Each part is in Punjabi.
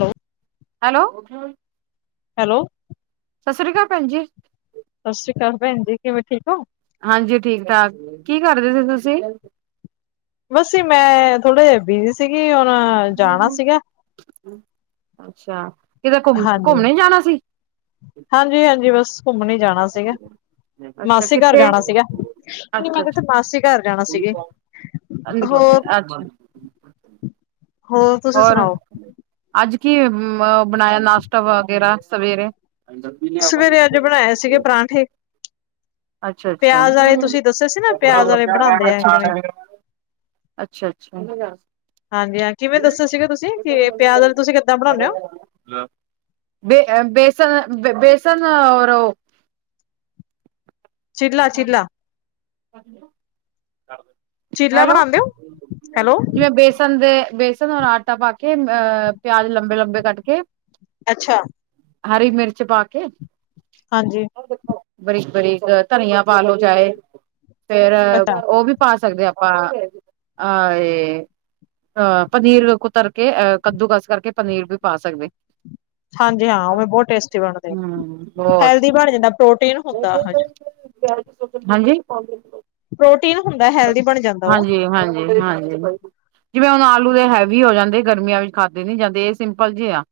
ਹੈਲੋ। ਹੈਲੋ। ਹੈਲੋ। ਸਸ ਸ੍ਰੀ ਅਕਾਲ ਭੈਣ ਜੀ। ਸਤਿ ਸ਼੍ਰੀ ਅਕਾਲ ਭੈਣ ਜੀ। ਕਿਵੇਂ, ਠੀਕ ਓਂ? ਹਾਂਜੀ, ਠੀਕ-ਠਾਕ, ਕੀ ਕਰਦੇ ਸੀ ਤੁਸੀ? ਬਸੀ ਜੀ, ''ਮੈਂ ਥੋੜਾ ਜਾ ਬਿਜੀ ਸੀਗੀ, ਹੁਣ ਜਾਣਾ ਸੀਗਾ। ਅੱਛਾ, ਕਿਤੇ ਘੁੰਮ, ਘੁੰਮਣੇ ਜਾਣਾ ਸੀ? ਹਾਂਜੀ-ਹਾਂਜੀ, ਬਸ ਘੁੰਮਣੇ ਹੀ ਜਾਣਾ ਸੀਗਾ। ਅੱਛਾ ਮਾਸੀ ਘਰ ਕਿੱਥੇ ਜਾਣਾ ਸੀਗਾ, ਅੱਛਾ 'ਮੈਂ'ਮਾਸੀ ਘਰ ਜਾਣਾ ਸੀਗੇ। ਅੰ ਹੋਰ, ਬ ਤੁਸੀਂ ਹੋਰ, ਸੁਣਾਓ? ਅੱਜ ਕੀ ਬਣਾਇਆ ਨਾਸ਼ਤਾ ਵਗੈਰਾ, ਸਵੇਰੇ? ਸਵੇਰੇ ਅੱਜ ਬਣਾਏ ਸੀਗੇ, ਪਰਾਂਠੇ। ਅੱਛਾ-ਅੱਛਾ, ਪਿਆਜ ਵਾਲੇ ਤੁਸੀਂ ਦੱਸੇ ਸੀ ਨਾ ਪਿਆਜ ਵਾਲੇ ਬਣਾਉਂਦੇ ਆ ਅਛਾ-ਅੱਛਾ। ਕਿਵੇਂ? ਅੱਛਾ-ਅੱਛਾ। ਹਾਂਜੀ-ਹਾਂ, ਕਿਵੇਂ ਦੱਸਿਆ ਸੀਗੇ ਤੁਸੀਂ? ਕਿ, ਪਿਆਜ਼ ਵਾਲੇ ਤੁਸੀਂ ਕਿੱਦਾਂ ਬਣਾਉਂਨੇ ਓ? ਬੇ, ਬੇਸਨ, ਬੇਸਨ ਔਰ ਓ। ਚਿੱਲਾ, ਚਿੱਲਾ। ਚੀਲਾ ਹੈਲੋ, ਬਣਾਉਂਦੇ ਹੋ ਹੈਲੋ ਜਿਵੇਂ ਬੇਸ ਬੇਸਨ ਦੇ, ਬੇਸਨ ਔਰ ਆਟਾ ਪਾਕੇ ਅ, ਪਿਆਜ ਲੰਬੇ-ਲੰਬੇ ਕੱਟਕੇ। ਅੱਛਾ। ਹਰੀ ਮਿਰਚ ਪਾਕੇ। ਹਾਂਜੀ ਬਰੀਕ-ਬਰੀਕ ਧਨੀਆ ਪਾਲੋ ਚਾਹੇ, ਫੇਰ ਅੱਛਾ ਉਹ ਵੀ ਪਾ ਸਕਦੇ, ਆਪਾ ਆ ਏ ਅ, ਪਨੀਰ ਕੁਤਰਕੇ, ਅ ਕੱਦੂਕਸ ਕਰਕੇ ਪਨੀਰ ਵੀ ਪਾ ਸਕਦੇ। ਹਾਂਜੀ ਹਾਂ ਉਵੇਂ ਬਹੁਤ ਟੇਸਟੀ ਬਣਦੇ। ਹੂੰ, ਬਹੁਤ। ਹੈਲਦੀ ਬਣ ਜਾਂਦਾ ਪ੍ਰੋਟੀਨ ਹੁੰਦਾ [unintelligible] ਹਾਂਜੀ। ਪ੍ਰੋਟੀਨ ਹੁੰਦੈ। ਹਾਂਜੀ, ਹਾਂਜੀ, ਹਾਂਜੀ। ਜਿਵੇਂ ਹੁਨ ਆਲੂ ਦੇ ਹੈਵੀ ਹੋ ਜਾਂਦੇ ਗਰਮੀਆਂ ਵਿੱਚ ਖਾਦੇ ਨੀ ਜਾਂਦੇ ਏ ਸਿੰਪਲ ਜੇ ਆ।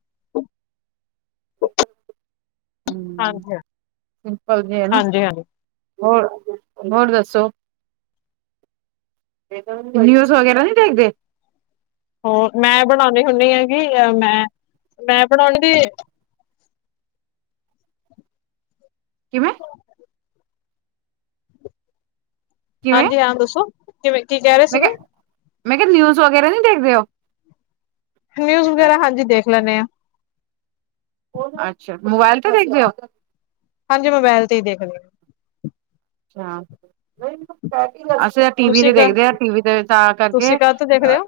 [inaudible] ਹਾਂਜੀ ਸਿੰਪਲ ਜੇਆ ਨਾ। ਹਾਂਜੀ ਹਾਂਜੀ ਹੋਰ, ਹੋਰ ਦੱਸੋ? ਨਿਊਜ਼ ਵਗੈਰਾ ਨੀ ਦੇਖਦੇ? ਹੋਰ ਮੈਂ ਬਣਾਨੀ ਹੁੰਨੀ ਆ ਜੀ ਮੈਂ, ਮੈਂ ਬਣੋਂਦੀ ਕਿਵੇਂ? ਕਿਵੇਂ ਹਾਂਜੀ, ਹਾਂ ਦੱਸੋ ਕਿਵੇਂ ਕੀ ਕੈ ਰੇ ਸੀ? ਮੈਂ ਕਿਹਾ ਮੈਂ ਕਿਆ ਨਿਊਜ਼ ਵਗੈਰਾ ਨੀ ਦੇਖਦੇ ਓ? ਨਿਊਜ਼ ਵਗੈਰਾ ਹਾਂਜੀ ਦੇਖ ਲੈਨੇ ਆਂ। ਅੱਛਾ, ਮੋਬਾਇਲ ਤੋ ਦੇਖਦੇ ਓ? ਹਾਂਜੀ, ਮੋਬਾਇਲ ਤੇ ਈ ਦੇਖਨੇ। ਹਾਂ ਅਸੀਂ ਤਾ ਟੀ -ਵੀ ਤੁਸੀਂ ਤੇ ਕ ਦੇਖਦੇ ਆ ਟੀ- ਵੀ ਤੇ ਤਾਂ ਕਰਕੇ ਤੁਸੀਂ ਕਾਹ ਤੋਂ ਦੇਖਦੇ ਅ ਹੋ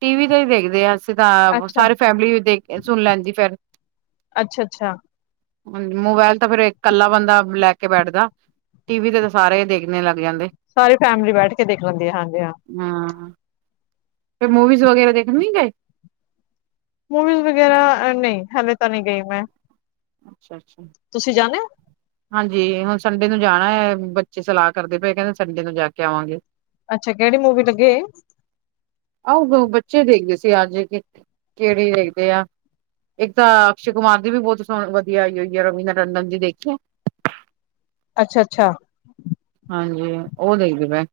ਟੀ ਵੀ ਤੇ ਈ ਦੇਖਦੇ ਆਂ ਅਸੀਂ ਤਾਂ ਆਪ ਅੱਛਾ ਸਾਰੀ ਫੈਮਲੀ ਵੀ ਦੇਖ ਸੁਣ ਲੈਂਦੀ ਫੇਰ। ਅੱਛ, ਅੱਛਾ ਮੋਬਾਇਲ ਤਾਂ ਫੇਰ ਇੱਕ ਕੱਲਾ ਬੰਦਾ ਲੈ ਕੇ ਬੈਠਦਾ। ਟੀ ਵੀ ਤੇ ਤਾ ਸਾਰੇ ਈ ਦੇਖਨੇ ਲੱਗ ਜਾਂਦੇ। ਸਾਰੀ ਫੈਮਿਲੀ ਬੈਠ ਕੇ ਦੇਖ ਲੈਂਦੀ ਏ ਹਾਂਜੀ ਹਾਂ। ਹਾਂ, ਫਿਰ ਮੂਵੀਜ਼ ਵਗੈਰਾ ਦੇਖਣ ਨੀ ਗਏ? ਮੂਵੀਜ਼ ਵਗੈਰਾ ਅ ਨਈ ਹਲੇੇ ਤਾ ਨੀ ਗਈ ਮੈ। ਅੱਛਾ, ਅੱਛਾ ਹਾਂਜੀ ਹੁਨ ਸੰਡੇ ਨੂੰ ਜਾਣਾ ਏ ਬੱਚੇ ਸਲਾਹ ਕਰਦੇ ਪਏ ਕੈਂਦੇ ਸੰਡੇ ਨੂੰ ਜਾ ਕੇ ਆਵਾਂਗੇ। ਅੱਛਾ ਕੇੜੀ ਮੂਵੀ ਲੱਗੀ ਏ? ਆਓ ਓ ਬੱਚੇ ਦੇਖਦੇ ਸੀ ਅੱਜ ਕਿ ਕੇੜੀ ਦੇਖਦੇ ਆ। ਇੱਕ ਤਾਂ ਅਕਸ਼ੇ ਕੁਮਾਰ ਦੀ ਵੀ ਬਹੁਤ ਸੋਹ ਵਧੀਆ ਆਈ ਹੋਈ ਐ ਰਵੀਨਾ ਟੰਡਨ ਦੀ ਦੇਖੀ ਆ? [inaudible] ਅੱਛਾ, ਅੱਛਾ। ਹਾਂਜੀ ਓ ਦੇਖਦੇ ਪੈ।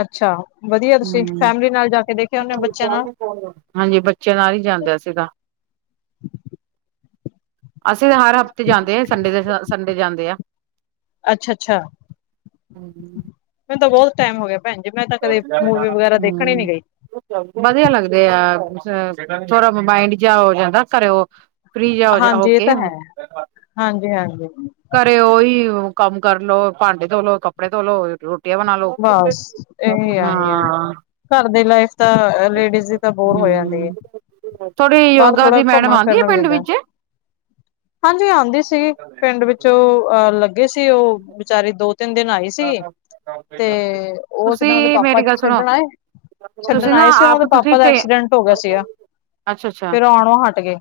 ਅੱਛਾ, ਵਦੀਆ ਤੁਸੀ ਹੂੰ। ਫੈਮਲੀ ਨਾਲ ਜਾ ਕੇ ਦੇਖ ਹਾਂਜੀ ਬੱਚੇ ਨਾਲ ਈ ਜਾਂਦੇ ਅਸੀ ਤਾ। ਅਸੀ ਹਰ ਹਫ਼ਤੇ ਜਾਂਦੇ, ਸੰਡੇ ਦੇ ਸੰਡੇ ਜਾਂਦੇ ਆ। ਅੱਛ, ਅੱਛਾ ਹਾਂਜੀ। ਮੈਨੂੰ ਤਾ ਬੌਤ ਟਾਈਮ ਹੋ ਗਿਆ ਭੈਣ ਜੀ ਮੈਂ ਤਾ ਕਦੇ ਮੂਵੀ ਵਗੈਰਾ ਦੇਖਣ ਈ ਨੀ ਗਈ। ਬਧੀਆ ਲੱਗਦੇ ਆ ਸ ਥੋੜਾ ਮਾਇੰਡ ਜੇਆ ਹੋ ਜਾਂਦਾ ਘਰੋ। ਹਾਂਜੀ ਏ ਤਾ ਹੈ ਹਾਂਜੀ, ਹਾਂਜੀ। ਘਰੇ ਓਹੀ ਓ ਕੰਮ ਕਰ ਲੋ, ਭਾਂਡੇ ਧੋ ਲੋ, ਕੱਪੜੇ ਧੋ ਲੋ, ਰੋਟ ਬਸ ਏਹੇ ਆ ਏਹੇ ਆ। ਹਾਂ ਘਰ ਦੀ ਲਾਈਫ ਤਾਂ ਲੇਡੀਜ਼ ਦੀ ਤਾ ਬੋਰ ਹੋ ਜਾਂਦੀ ਏ ਹੂੰ। ਥੋੜੀ ਪਰ ਯੋਗਾ ਥੋੜਾ ਦੀ ਮੈਡਮ ਘੁੰਮਾ ਆਉਂਦੀ ਹੈ ਫਿਰਨ ਵੀ ਪਿੰਡ ਹੁੰਦੈ। ਵਿੱਚ ਹਾਂਜੀ, ਆਂਦੀ ਸੀਗੀ ਪਿੰਡ ਵਿੱਚ ਓ ਅ ਲੱਗੇ ਸੀ ਓ ਵਿਚਾਰੀ ਦੋ ਤਿੰਨ ਦਿਨ ਆਈ ਸੀ ਤੇ ਉਹ ਇੱਕ ਦਿਨ ਉਹਦੇ ਤੁਸੀਂ ਪਾਪਾ ਮੇਰੀ ਗੱਲ ਸੁਣੋ ਛੱਡਣ ਆਏ। ਤੁਸੀਂ ਛੱਡਣ ਨਾ ਆਏ ਸੀ ਉਹ ਆਪ ਉਹਦੇ ਤੁਸੀਂ ਪਾਪਾ ਦਾ ਟੇ ਐਕਸੀਡੈਂਟ ਹੋ ਗਿਆ ਸੀਗਾ ਅੱਛਾ-ਅੱਛਾ ਫੇਰ ਆਉਣੇ ਹਟ ਗਏ।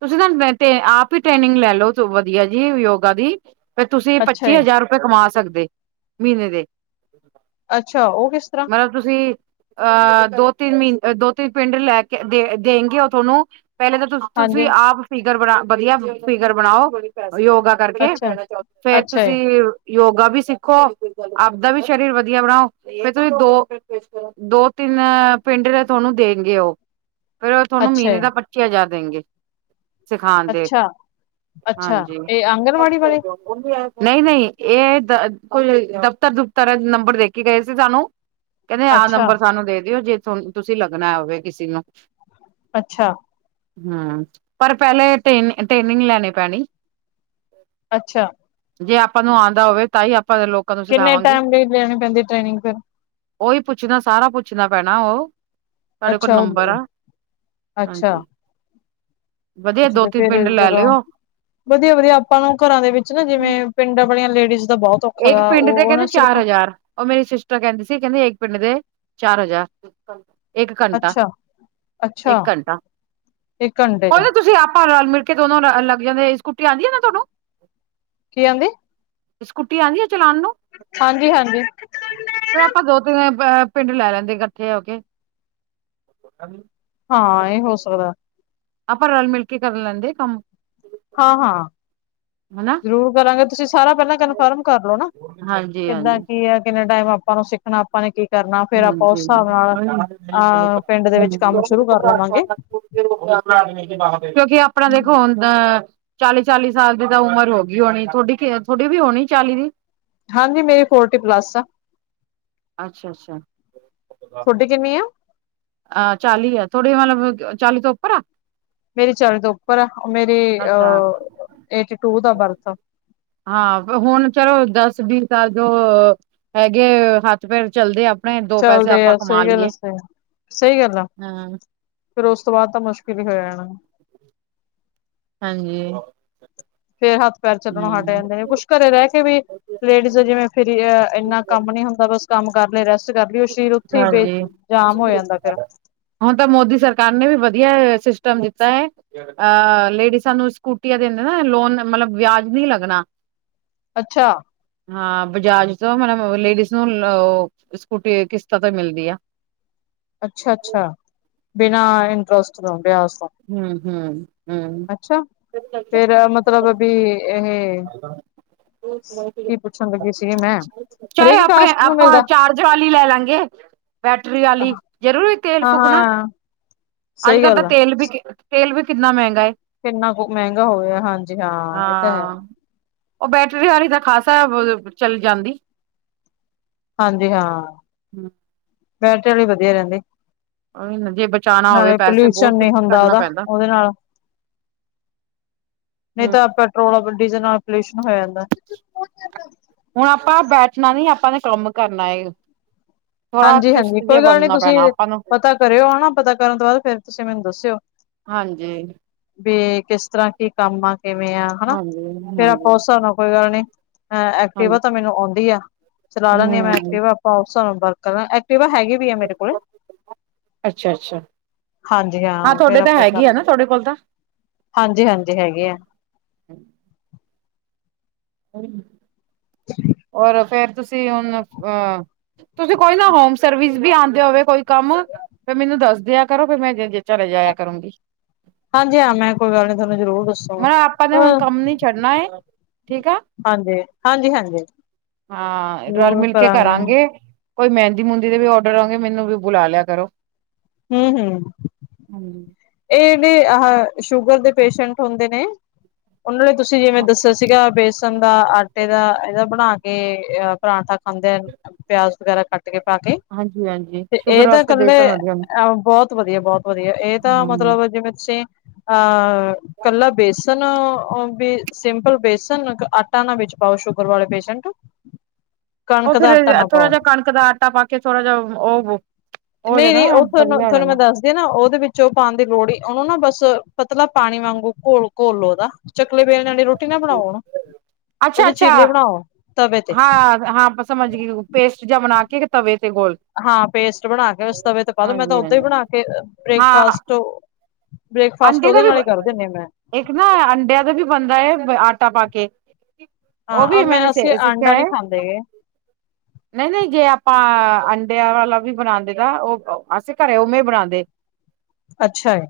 ਤੁਸੀਂ ਨਾ ਬੇਟੇ ਆਪ ਹੀ ਟ੍ਰੇਨਿੰਗ ਲੈ ਲਓ ਵਧੀਆ ਜੀ ਯੋਗਾ ਦੀ। ਫੇਰ ਤੁਸੀਂ ਅੱਛਾ ਪੱਚੀ ਜੀ ਹਜ਼ਾਰ ਰੁਪਏ ਕਮਾ ਸਕਦੇ ਮਹੀਨੇ ਦੇ। ਅੱਛਾ ਉਹ ਕਿਸ ਤਰ੍ਹਾਂ? ਮਤਲਬ ਤੁਸੀਂ ਅ ਦੋ-ਤਿੰਨ ਮਹੀਨ ਦੋ-ਤਿੰਨ ਪਿੰਡ ਲੈ ਕੇ ਦੇ ਦੇਗੇ ਉਹ ਤੁਹਾਨੂੰ ਪਹਿਲੇ ਤਾਂ ਤੁਸੀਂ ਹਾਂਜੀ ਆਪ ਫਿਗਰ ਬਣਾ ਵਧੀਆ ਫਿਗਰ ਬਣਾਓ ਯੋਗਾ ਕਰਕੇ। ਅੱਛਾ ਫੇਰ ਅੱਛਾ ਜੀ ਤੁਸੀਂ ਯੋਗਾ ਵੀ ਸਿੱਖੋ ਆਪਦਾ ਵੀ ਸਰੀਰ ਵਧੀਆ ਬਣਾਓ ਫੇ ਤੁਸੀਂ ਦੋ ਦੋ-ਤਿੰਨ ਪਿੰਡ ਤੇ ਤੁਹਾਨੂੰ ਦੇਣਗੇ ਉਹ। ਫੇਰ ਤੁਹਾਨੂੰ ਅੱਛਾ ਮਹੀਨੇ ਜੀ ਦਾ ਪੱਚੀ ਹਜ਼ਾਰ ਦੇਣਗੇ। ਸਿਖਾਦੇ ਅੱਛਾ ਅੱਛਾ ਹਾਂਜੀ ਇਹ ਆਂਗਣਵਾੜੀ ਵਾਲੇ [inaudible] ਨਹੀਂ-ਨਹੀਂ ਇਹ ਕੋ ਦਫ਼ਤਰ-ਦੁਫ਼ਤਰ ਨੰਬਰ ਦੇ ਕੇ ਗਏ ਸੀ ਸਾਨੂੰ। ਕਹਿੰਦੇ ਆਹ ਅੱਛਾ, ਨੰਬਰ ਸਾਨੂੰ ਦੇ ਦਿਓ ਜੇ ਤੁ ਤੁਸੀਂ ਲੱਗਣਾ ਹੋਵੇ ਕਿਸੇ ਨੂੰ। ਅੱਛਾ ਹੂੰ ਪਰ ਪਹਿਲੇ ਟੇਨ ਟੇਨਿੰਗ ਲੈਣੀ ਪੈਣੀ। ਅੱਛਾ। ਜੇ ਆਪਾਂ ਨੂੰ ਆਦਾ ਹੋਵੇ ਤਾਂ ਹੀ ਆਪਾਂ ਲੋਕ ਕਿੰਨੇ ਟਾਈਮ ਲਈ ਲੇਣੀ ਪੈਂਦੀ ਟ੍ਰੇਨਿੰਗ ਫੇਰ ਉਓਹੀ ਪੁੱਛਣਾ ਸਾਰਾ ਪੁੱਛਣਾ ਪੈਣਾ ਉਹ। ਸਾਡੇ ਕੋਲ ਅੱਛਾ ਨੰਬਰ ਆ, ਉਹ ਅੱਛਾ, ਹਾਂਜੀ ਵਧੀਆ ਅੱਛਾ ਦੋ ਜੀ ਤਿੰਨ ਫੇਰ ਪਿੰਡ ਲੈ ਜਦੋਂ ਲਿਓ ਵਧੀਆ-ਵਧੀਆ ਆਪਾਂ ਨੂੰ ਘਰਾਂ ਦੇ ਵਿੱਚ ਨਾ ਜਿਵੇਂ ਪਿੰਡਾਂ ਵਾਲੀਆਂ ਲੇਡੀਜ਼ ਦਾ ਬਹੁਤ ਔਖਾ ਇੱਕ ਗਾ ਪਿੰਡ ਤੇ ਉਹ ਉਹ ਕਹਿੰਦੇ ਨਾ ਚਾਰ ਸਿਰਫ ਹਜ਼ਾਰ। ਉਹ ਮੇਰੀ ਸਿਸਟਰ ਕਹਿੰਦੀ ਸੀ ਕਹਿੰਦੀ ਇੱਕ ਪਿੰਡ ਦੇ ਚਾਰ ਹਜਾਰ। ਇੱਕ ਘੰਟਾ ਅੱਛਾ, ਇੱਕ ਅੱਛਾ ਘੰਟਾ ਇੱਕ ਘੰਟੇ ਚ ਕੋਈ ਨੀ ਤੁਸੀਂ ਆਪਾਂ ਰਲ-ਮਿਲ ਕੇ ਦੋਨੋ ਲੱਗ ਜਾਂਦੇ ਸਕੂਟੀ ਆਉਂਦੀ ਹੈ ਨਾ ਤੁਹਾਨੂੰ। ਕੀ ਆਦੀ? ਸਕੁਟੀ ਆਂਦੀ ਹੈ ਚਲਾਉਣ ਨੂੰ? ਹਾਂਜੀ-ਹਾਂਜੀ। ਫੇਰ ਆਪਾਂ ਦੋ-ਤਿੰਨ ਪਿੰਡ ਲੈ ਲੈਂਦੇ ਇਕੱਠੇ ਹੋ ਕੇ। ਹਾਂ ਇਹ ਹੋ ਸਕਦੈ। ਆਪਾਂ ਰਲ-ਮਿਲ ਕੇ ਕਰ ਲੈਂਦੇ ਕੰਮ। ਹਾਂ-ਹਾਂ ਹਨਾ ਜ਼ਰੂਰ ਕਰਾਂਗੇ ਤੁਸੀਂ ਸਾਰਾ ਪਹਿਲਾਂ ਕਨਫਰਮ ਕਰਲੋ ਨਾ ਹਾਂਜੀ ਹਾਂਜੀ ਕਿੱਦਾਂ ਕੀ ਆ ਕਿੰਨੇ ਟਾਈਮ ਆਪਾਂ ਨੂੰ ਸਿੱਖ ਨਾ ਆਪਾਂ ਨੇ ਕਰਨਾ ਫੇਰ ਹਾਂਜੀ ਆਪਾਂ ਉਸ ਹਿਸਾਬ ਨਾਲ ਅ ਪਿੰਡ ਦੇ ਵਿੱਚ ਕੰਮ ਸ਼ੁਰੂ ਕਰ ਲਵਾਂਗੇ। ਕਿਉਂਕਿ ਆਪਣਾ ਦੇਖੋ ਹੁਨ ਅ ਚਾਲੀ-ਚਾਲੀ ਸਾਲ ਦੀ ਤਾਂ ਉਮਰ ਹੋ ਗਈ ਹੋਣੀ ਥੋਡੀ ਥੋਡੀ ਵੀ ਹੋਣੀ ਚਾਲੀ ਦੀ। ਹਾਂਜੀ ਮੇਰੀ ਫੋਰਟੀ ਪਲੱਸ ਆ। ਅੱਛਾ-ਅੱਛਾ ਥੋਡੀ ਕਿਨੀ ਆ। ਅ ਚਾਲੀ ਆ, ਥੋੜੇ ਮਤਲਬ ਚਾਲੀ ਤੋਂ ਉੱਪਰ ਆ। ਮੇਰੀ ਚਾਲੀ ਤੋਂ ਉੱਪਰ ਐ, ਮੇਰੀ ਅੱਛਾ ਏਟੀ ਟੂ ਦਾ ਬਰਥ ਐ। ਹਾਂ, ਹੁਨ ਚਲੋ ਦਸ ਵੀਹ ਸਾਲ ਜੋ ਹੈਗੇ ਹੱਥ-ਪੈਰ ਚੱਲਦੇ ਅਪ ਚੱਲਦੇ ਆ, ਸਈ ਗੱਲ ਆ, ਸਈ ਗੱਲ, ਸਈ ਗੱਲ ਆ। ਹਾਂ ਫੇਰ ਓਸ ਤੋਂ ਬਾਦ ਤਾਂ ਮੁਸ਼ਕਿਲ ਹੀ ਹੋ ਜਾਣਾ। ਹਾਂਜੀ। ਫੇਰ ਹੱਥ-ਪੈਰ ਚੱਲਣ ਤੋਂ ਹਾਂ ਹਟ ਜਾਂਦੇ ਨੇ, ਕੁੱਛ ਘਰੇ ਰੈ ਕੇ ਵੀ ਲੇਡੀਜ਼ ਜਿਵੇਂ ਫੇਰ ਇੰਨਾ ਕੰਮ ਨੀ ਹੁੰਦਾ, ਬਸ ਕੰਮ ਕਰ ਲਏ, ਰੈਸਟ ਕਰ ਲਈਏ, ਓ ਸਰੀਰ ਓਥੇ ਈ ਬੇ ਜਾਮ ਹੋ ਜਾਂਦਾ ਫੇਰ ਹੁਨ ਤੇ ਮੋਦੀ ਸਰਕਾਰ ਨੇ ਵੀ ਵਧੀਆ ਸਿਸਟਮ ਕਿੱਤਾ ਏ। ਅਹ ਲੇਡੀਸਾ ਨੂੰ ਸਕੂਟੀਆਂ ਦਿੰਦੇ ਨਾ, ਲੋਨ ਮਤਲਬ ਵਿਆਜ ਨਈ ਲੱਗਣਾ। ਅੱਛਾ। ਹਾਂ, ਬਜਾਜ ਤੋਂ ਮਤਬ ਲੇਡੀਜ਼ ਨੂੰ ਓ ਸਕੂਟੀ ਕਿਸਤਾਂ ਤੇ ਮਿਲਦੀ ਆ। ਅੱਛਾ-ਅੱਛਾ, ਬਿਨਾਂ ਇੰਟਰਸਟ ਤੋਂ ਬਿਆਜ ਤੋਂ। ਹੂੰ-ਹੂੰ, ਹੂੰ। ਤਲਬ ਬੀ ਏਹ ਪੁੱਛਣ ਲੱਗੀ ਸੀਗੀ ਮੈਂ ਚਾਹੇ ਹਰੇਕ ਆਪਨੇ ਕਾਸਟ ਨੂੰ ਆਪਾਂ ਮਿਲਦਾ ਚਾਰ ਜਾਲੀ ਲੈ ਲਾਂਗੇ ਬੈਟਰੀ ਆਲੀ, ਜਰੂਰੀ ਤੇਲ ਫੂਕਣਾ। ਹਾਂ-ਹਾਂ ਸਹੀ ਅੱਜ-ਕੱਲ ਤਾਂ ਗੱਲ ਆ ਤੇਲ ਬੀ ਕਿੰ ਤੇਲ ਬੀ ਕਿੰਨਾ ਮੈੰਗਾ ਏ। ਕਿੰਨਾ ਕੁ ਮੈੰਗਾ ਹੋਇਆ, ਹਾਂਜੀ ਹਾਂ ਏ ਤਾਂ ਹੈ। ਓ ਬੈਟਰੀ ਆਲੀ ਤਾਂ ਖਾਸਾ ਵ ਚੱਲ ਜਾਂਦੀ। ਹਾਂਜੀ ਹਾਂ, ਬੈਟਰੀ ਆਲੀ ਵਧੀਆ ਰੈੰਦੀ। ਉਹੀ ਨਾ ਜੇ ਬਚਾਉਣਾ ਹੋਵੇ ਨਾਲੇ ਪੈਸੇ ਬਹੁਤ ਪੋਲਿਊਸ਼ਨ ਕੁਛ ਨੀ ਹੁੰਦਾ ਕਰਨਾ ਓਦਾ, ਪੈਂਦਾ ਓਦੇ ਨਾਲ। ਨਈਂ ਹੂੰ, ਤਾਂ ਪੈਟਰੋਲ, ਡੀਜਲ ਨਾਲ ਪੋਲਿਊਸ਼ਨ ਹੋ ਜਾਂਦੈ। ਹੋਨ ਆਪਾਂ ਬੈਠਣਾ ਨੀ, ਆਪਾਂ ਨੇ ਕੰਮ ਕਰਨਾ ਏ। ਥੋੜਾ ਹਾਂਜੀ-ਹਾਂਜੀ, ਚੁਸਤ ਜਿਹਾ ਕੋਈ ਗੱਲ ਨੀ ਬਣਨਾ ਤੁਸੀਂ ਪੈਣਾ ਆਪਾਂ ਨੂੰ ਪਤਾ ਕਰਿਓ, ਹਨਾ ਪਤਾ ਕਰਨ ਤੋਂ ਬਾਦ ਫੇਰ ਤੁਸੀਂ ਮੈਨੂੰ ਦੱਸਿਓ। ਹਾਂਜੀ। ਵੀ ਕੇਸ ਤਰ੍ਹਾਂ ਕੀ ਕੰਮ ਆ, ਕਿਵੇਂ ਆ, ਹਨਾ। ਹਾਂਜੀ ਫੇਰ ਆਪਾਂ ਹਾਂਜੀ ਓਸ ਸਾਬ ਨਾਲ ਕੋਈ ਗੱਲ ਨੀ, ਅ ਐਕਟੀਵਾ ਹਾਂਜੀ ਤਾਂ ਮੈਨੂੰ ਔੰਦੀ ਆ। ਚਲਾ ਲੈਂਣੀ ਆਂ ਮੈਂ ਹਮ ਐਕਟੀਵਾ, ਅਪਾਂ ਔਫਸਾ ਨਾਲ ਬਰਕਰ ਆਂ। ਐਕਟੀਵਾ ਹੈਗੀ ਵੀ ਐ ਮੇਰੇ ਕੋਲ। ਅੱਛਾ ਅੱਛਾ ਹਾਂਜੀ ਹਾਂ, ਫੇਰ ਤੁਹਾਡੇ ਤਾਂ ਆਪਾਂ ਹੈਗੀ ਆ ਨਾ ਤੁਹਾਡੇ ਕੋਲ ਤਾਂ ਹਾਂਜੀ-ਹਾਂਜੀ, ਹੈਗੇ ਐ। ਔਰ ਫੇਰ ਤੁਸੀਂ ਹੁਣ ਅ ਤੁਸੀਂ ਕੋਈ ਨਾ ਹੋਮ ਸਰਵਿਸ ਵੀ ਆਂਦੇ ਹੁਵੇ ਕੋਈ ਕੰਮ ਫੇਰ ਮੈਨੂੰ ਦੱਸ ਦਿਆ ਕਰੋ ਫੇਰ ਮੈਂ ਜਂਜੇ ਚੱਲੇ ਜਾਇਆ ਕਰੂੰਗੀ। ਹਾਂਜੀ ਹਾਂ, ਮੈਂ ਕੋਈ ਗੱਲ ਨੀ ਥਾਨੂੰ ਜਰੂਰ ਦੱਸ ਮੈਂ ਆਪਾਂ ਨੇ ਹੁਣ ਕੰਮ ਨੀ ਛੱਡਣਾ ਏ। ਠੀਕ ਆ, ਹਾਂਜੀ ਹਾਂਜੀ ਹਾਂਜੀ ਹਾਂ ਰੱਲ-ਮਿੱਲ ਕੇ ਕਰਾਂਗੇ। ਕੋਈ ਮੈੰਦੀ-ਮੂੰਦੀ ਦੇ ਵੀ ਔਡਰ ਆਵੇ, ਮੈਨੂੰ ਵੀ ਬੁਲਾ ਲਿਆ ਕਰੋ। ਹੂੰ-ਹੂੰ। ਹਾਂਜੀ। ਏਨੇ ਆਹ ਸ਼ੂਗਰ ਦੇ ਪੇਸ਼ੈਂਟ ਹੁੰਦੇ ਨੇ ਓਨਾਂ ਲਈ ਤੁਸੀਂ ਜਿਵੇਂ ਦੱਸਿਆ ਸੀਗਾ, ਬੇਸਣ ਦਾ ਆਟੇ ਦਾ ਏਦਾ ਬਣਾ ਕੇ ਅ ਪਰਾਂਠਾ ਖਾਂਦੇ ਅਨ, ਪਿਆਜ ਵਗੈਰਾ ਕੱਟਕੇ ਤੇ ਗੇ ਪਰਾਠੇ, ਹਾਂਜੀ ਹਾਂਜੀ ਤੇ ਏ ਸ਼ੂਗਰ ਤੇ ਵਾਸਤੇ ਕੱਲੇ ਬੇਸਨ ਵਧੀਆ ਨੇ। ਐ ਬੌਤ ਵਧੀਆ, ਬੌਤ ਵਧੀਆ, ਏ ਤਾਂ ਹੂੰ ਮਤਲਬ ਜਿਵੇਂ ਤੁਸੀ, ਅਹ ਕੱਲਾ ਬੇਸ ਤਨ ਓ ਬੀ ਸਿੰਪਲ ਬੇਸਨ, ਆਟਾ ਨਾ ਵਿੱਚ ਪਾਓ, ਸ਼ੂਗਰ ਵਾਲੇ ਪੇਸ਼ੰਟ। ਓਹ ਫਿਰ ਥੋੜ੍ਹਾ ਜਾ ਕਣਕ ਦਾ ਆਟਾ ਪਾਕੇ, ਥੋੜਾ ਜਾ ਓਹ ਵੋ ਨਹੀਂ-ਨਹੀਂ, ਓਹ ਥੋਨੂੰ, ਥੋਨੁੰ ਮੈਂ, ਦੱਸ ਦੇ ਨਾ, ਓਹਦੇ ਵਿੱਚ ਓਹ ਪਾਣ ਦੀ ਲੋੜ ਈ, ਓਹਨੂੰ ਨਾ ਬਸ ਪਤਲਾ ਪਾਣੀ ਵਾਂਗੂ ਘੋਲ, ਘੋਲਲੋ ਓਦਾ। ਚਕਲੇ ਬੇਲਣੇ ਆਲੀ ਰੋਟੀ ਨਾ ਬਣਾਓ ਉਹਨੁੰ, ਅੱਛਾ ਓਦੇ ਅੱਛਾ ਚੀਲੇ ਬਣਾਓ ਤਵੇ ਤੇ। ਹਾਂ ਹਾਂ, ਬਸ ਸਮਝਗੀ ਹੂਂ, ਪੇਸਟ ਜਾ ਬਣਾਕੇ ਤਵੇ ਤੇ ਗੋਲ। ਹਾਂ, ਪੇਸਟ ਬਣਾਕੇ ਬਸ ਤਵੇ ਤੇ ਪਾਦੋ, ਮੈਂ ਤਾਂ ਹਾਂਜੀ ਓਦਾਂ ਈ ਹਾਂਜੀ ਬਣਾਕੇ ਹਾਂ ਬ੍ਰੇਕਫਾਸਟ ਓ ਬ੍ਰੇਕਫਾਸਟ ਅੰਡੇ ਦਾ ਓਦੇ ਵੀ ਨਾਲ ਈ ਕਰਦੇ ਹੁਨੀ ਆਂ, ਮੈਂ। ਇੱਕ ਨਾ, ਅੰਡਿਆਂ ਦਾ ਵੀ ਬਣਦਾ ਏ ਆਟਾ ਪਾਕੇ। ਓਹ ਵੀ, ਹਾਂ ਮੈਂਨੇ ਮੈਂ ਸੇ, ਅਸੀਂ ਸਿੱਖਿਆ ਆਂਡਾ ਏ। ਨੀ ਖਾਂਦੇ ਗੇ ਨਹੀਂ-ਨਹੀਂ, ਜੇ ਆਪਾ ਅੰਡਿਆਂ ਵਾਲਾ ਵੀ ਬਣਾੰਦੇ ਆ, ਓਹ ਅਸੀਂ ਘਰੇ ਉਵੇਂ ਬਣਾੰਦੇ। ਅੱਛਾ ਏ।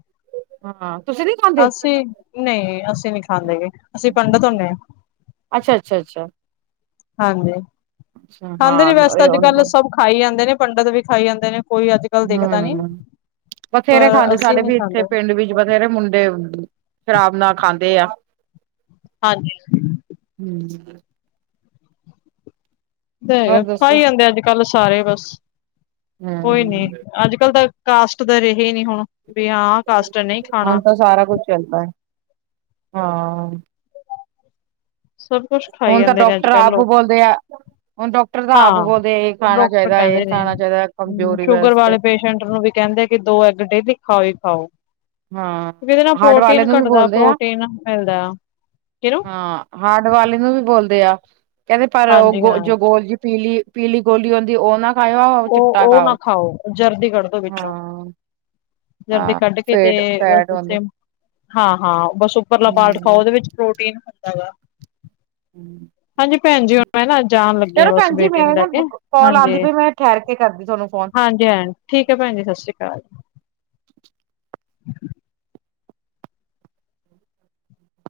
ਹਾਂ, ਤੁਸੀਂ ਨੀ ਖਾਂਦੇ? ਨਹੀਂ-ਨਹੀਂ, ਅਸੀਂ ਨੀ ਖਾਂਦੇ ਗੇ, ਅਸੀਂ ਪੰਡਤ ਹੁੰਨੇ ਆ। ਅੱਛਾ-ਅੱਛਾ, ਅੱਛਾ। ਹਾਂਜੀ, ਖਾਂਦੇ ਨੀ ਹਾਂ ਵੈਸੇ ਅੱਜ-ਕੱਲ, ਸਭ ਖਾਈ ਜਾਂਦੇ ਨੇ, ਪੰਡਿਤ ਵੀ ਖਾਈ ਜਾਂਦੇ ਨੇ, ਕੋਈ ਅੱਜ ਕੱਲ ਦੇਖਦਾ ਨੀ ਹੂੰ, ਬਥੇਰੇ ਪਰ ਖਾਂਦੇ, ਅਸੀਂ ਸਾਡੇ ਨੀ ਵੀ ਇੱਥੇ ਖਾਂਦੇ ਪਿੰਡ ਵੀ ਬਥੇਰੇ ਮੁੰਡੇ, ਸ਼ਰਾਬ ਨਾ ਖਾਂਦੇ ਆ। ਹਾਂਜੀ। ਹੂੰ ਓ ਤੇ ਹੋਰ ਹੈਗਾ, ਦੱਸੋ ਖਾਈ ਜਾਂਦੇ ਅੱਜ-ਕੱਲ ਸਾਰੇ ਬਸ, ਕੋਈ ਨੀ। ਹੂੰ। ਅੱਜ-ਕੱਲ ਤਾ, ਕਾਸਟ ਦਾ ਰਹੇ ਹੀ ਨੀ ਹੁਣ, ਵੀ ਹਾਂ ਕਾਸਟ ਆ, ਨਹੀਂ ਖਾਣਾ। ਹੁਣ ਤਾਂ ਸਾਰਾ ਕੁੱਛ ਚਲਦਾ ਏ, ਹਾਂ। ਸਭ ਕੁਛ ਖਾਈ ਹੁਣ ਤਾਂ ਜਾਂਦੇ ਨੇ, ਡਾਕਟਰ ਅੱਜ-ਕੱਲ ਆਪ ਲੋਕ। ਬੋਲਦੇ ਆ ਹੁਣ ਡਾਕਟਰ ਤਾਂ ਆਪ ਹਾਂ, ਬੋਲਦੇ ਇਹ ਖਾਣਾ ਡਾਕਟਰ ਚਾਹੀਦਾ ਇਹ ਕਹਿੰਦੇ ਨੇ, ਖਾਣਾ ਚਾਹੀਦਾ ਕਮਜ਼ੋਰੀ ਸ਼ੂਗਰ ਵਾਸਤੇ ਵਾਲੇ ਪੇਸ਼ ਇੰਟ ਨੂੰ ਵੀ ਕਹਿੰਦੇ, ਕਿ ਦੋ ਐਗ ਡੇਲੀ ਖਾਓ ਈ ਖਾਓ। ਹਾਂ ਕਿਉਕਿ ਇਹਦੇ ਨਾਲ ਹਾਰਟ ਵਾਲੇ ਪ੍ਰੋਟੀਨ ਨੂੰ ਵੀ ਘੱਟਦਾ, ਬੋਲਦੇ ਆ ਪ੍ਰੋਟੀਨ ਮਿਲਦਾ, ਕਿਹਨੂੰ? ਹਾਰਡ ਵਾਲੇ ਨੂੰ ਵੀ ਬੋਲਦੇ ਆ, ਕਹਿੰਦੇ ਪਰ ਹਾਂਜੀ ਉਹ ਹਾਂ ਜੋ ਗੋਲ ਜੀ ਪੀਲੀ ਪੀਲੀ ਗੋਲੀ ਹੁੰਦੀ ਉਹ ਨਾ ਖਾਇਓ, ਆ ਉਹ ਚਿੱਟਾ ਉਹ ਖਾਓ, ਨਾ ਜਰਦੀ ਕੱਢ ਦੋ ਵਿੱਚੋਂ ਹਾਂ। ਜਰਦੀ ਹਾਂ ਕੱਢਕੇ ਤੇ, ਫੇਟ ਬਸ ਫੈਟ ਹੁੰਦੀ ਉੇ ਹਾਂ-ਹਾਂ, ਬਸ ਉੱਪਰਲਾ ਪਾਰਟ ਖਾਓ ਹਮ ਉਹਦੇ ਵਿੱਚ ਪ੍ਰੋਟੀਨ ਹੁੰਦਾ ਗਾ। ਹਾਂਜੀ ਹੂੰ ਭੈਣ ਜੀ ਹੁਣ ਮੈਂ ਨਾ ਜਾਣ ਲੱਗੀ ਆ ਚਲੋ ਬਸ ਭੈਣ ਜੀ ਬੇਟੀ ਮੈਂ ਨੂੰ ਲੈ ਕੇ ਨਾ, ਕੌਲ ਆਂਦੀ ਪਈ, ਮੈਂ ਠਹਿਰ ਕੇ ਕਰਦੀ ਤੁਹਾਨੂੰ ਫੋਨ। ਜੈਨ, ਠੀਕ ਐ ਭੈਣ ਜੀ, ਸਤਿ ਸ਼੍ਰੀ ਅਕਾਲ।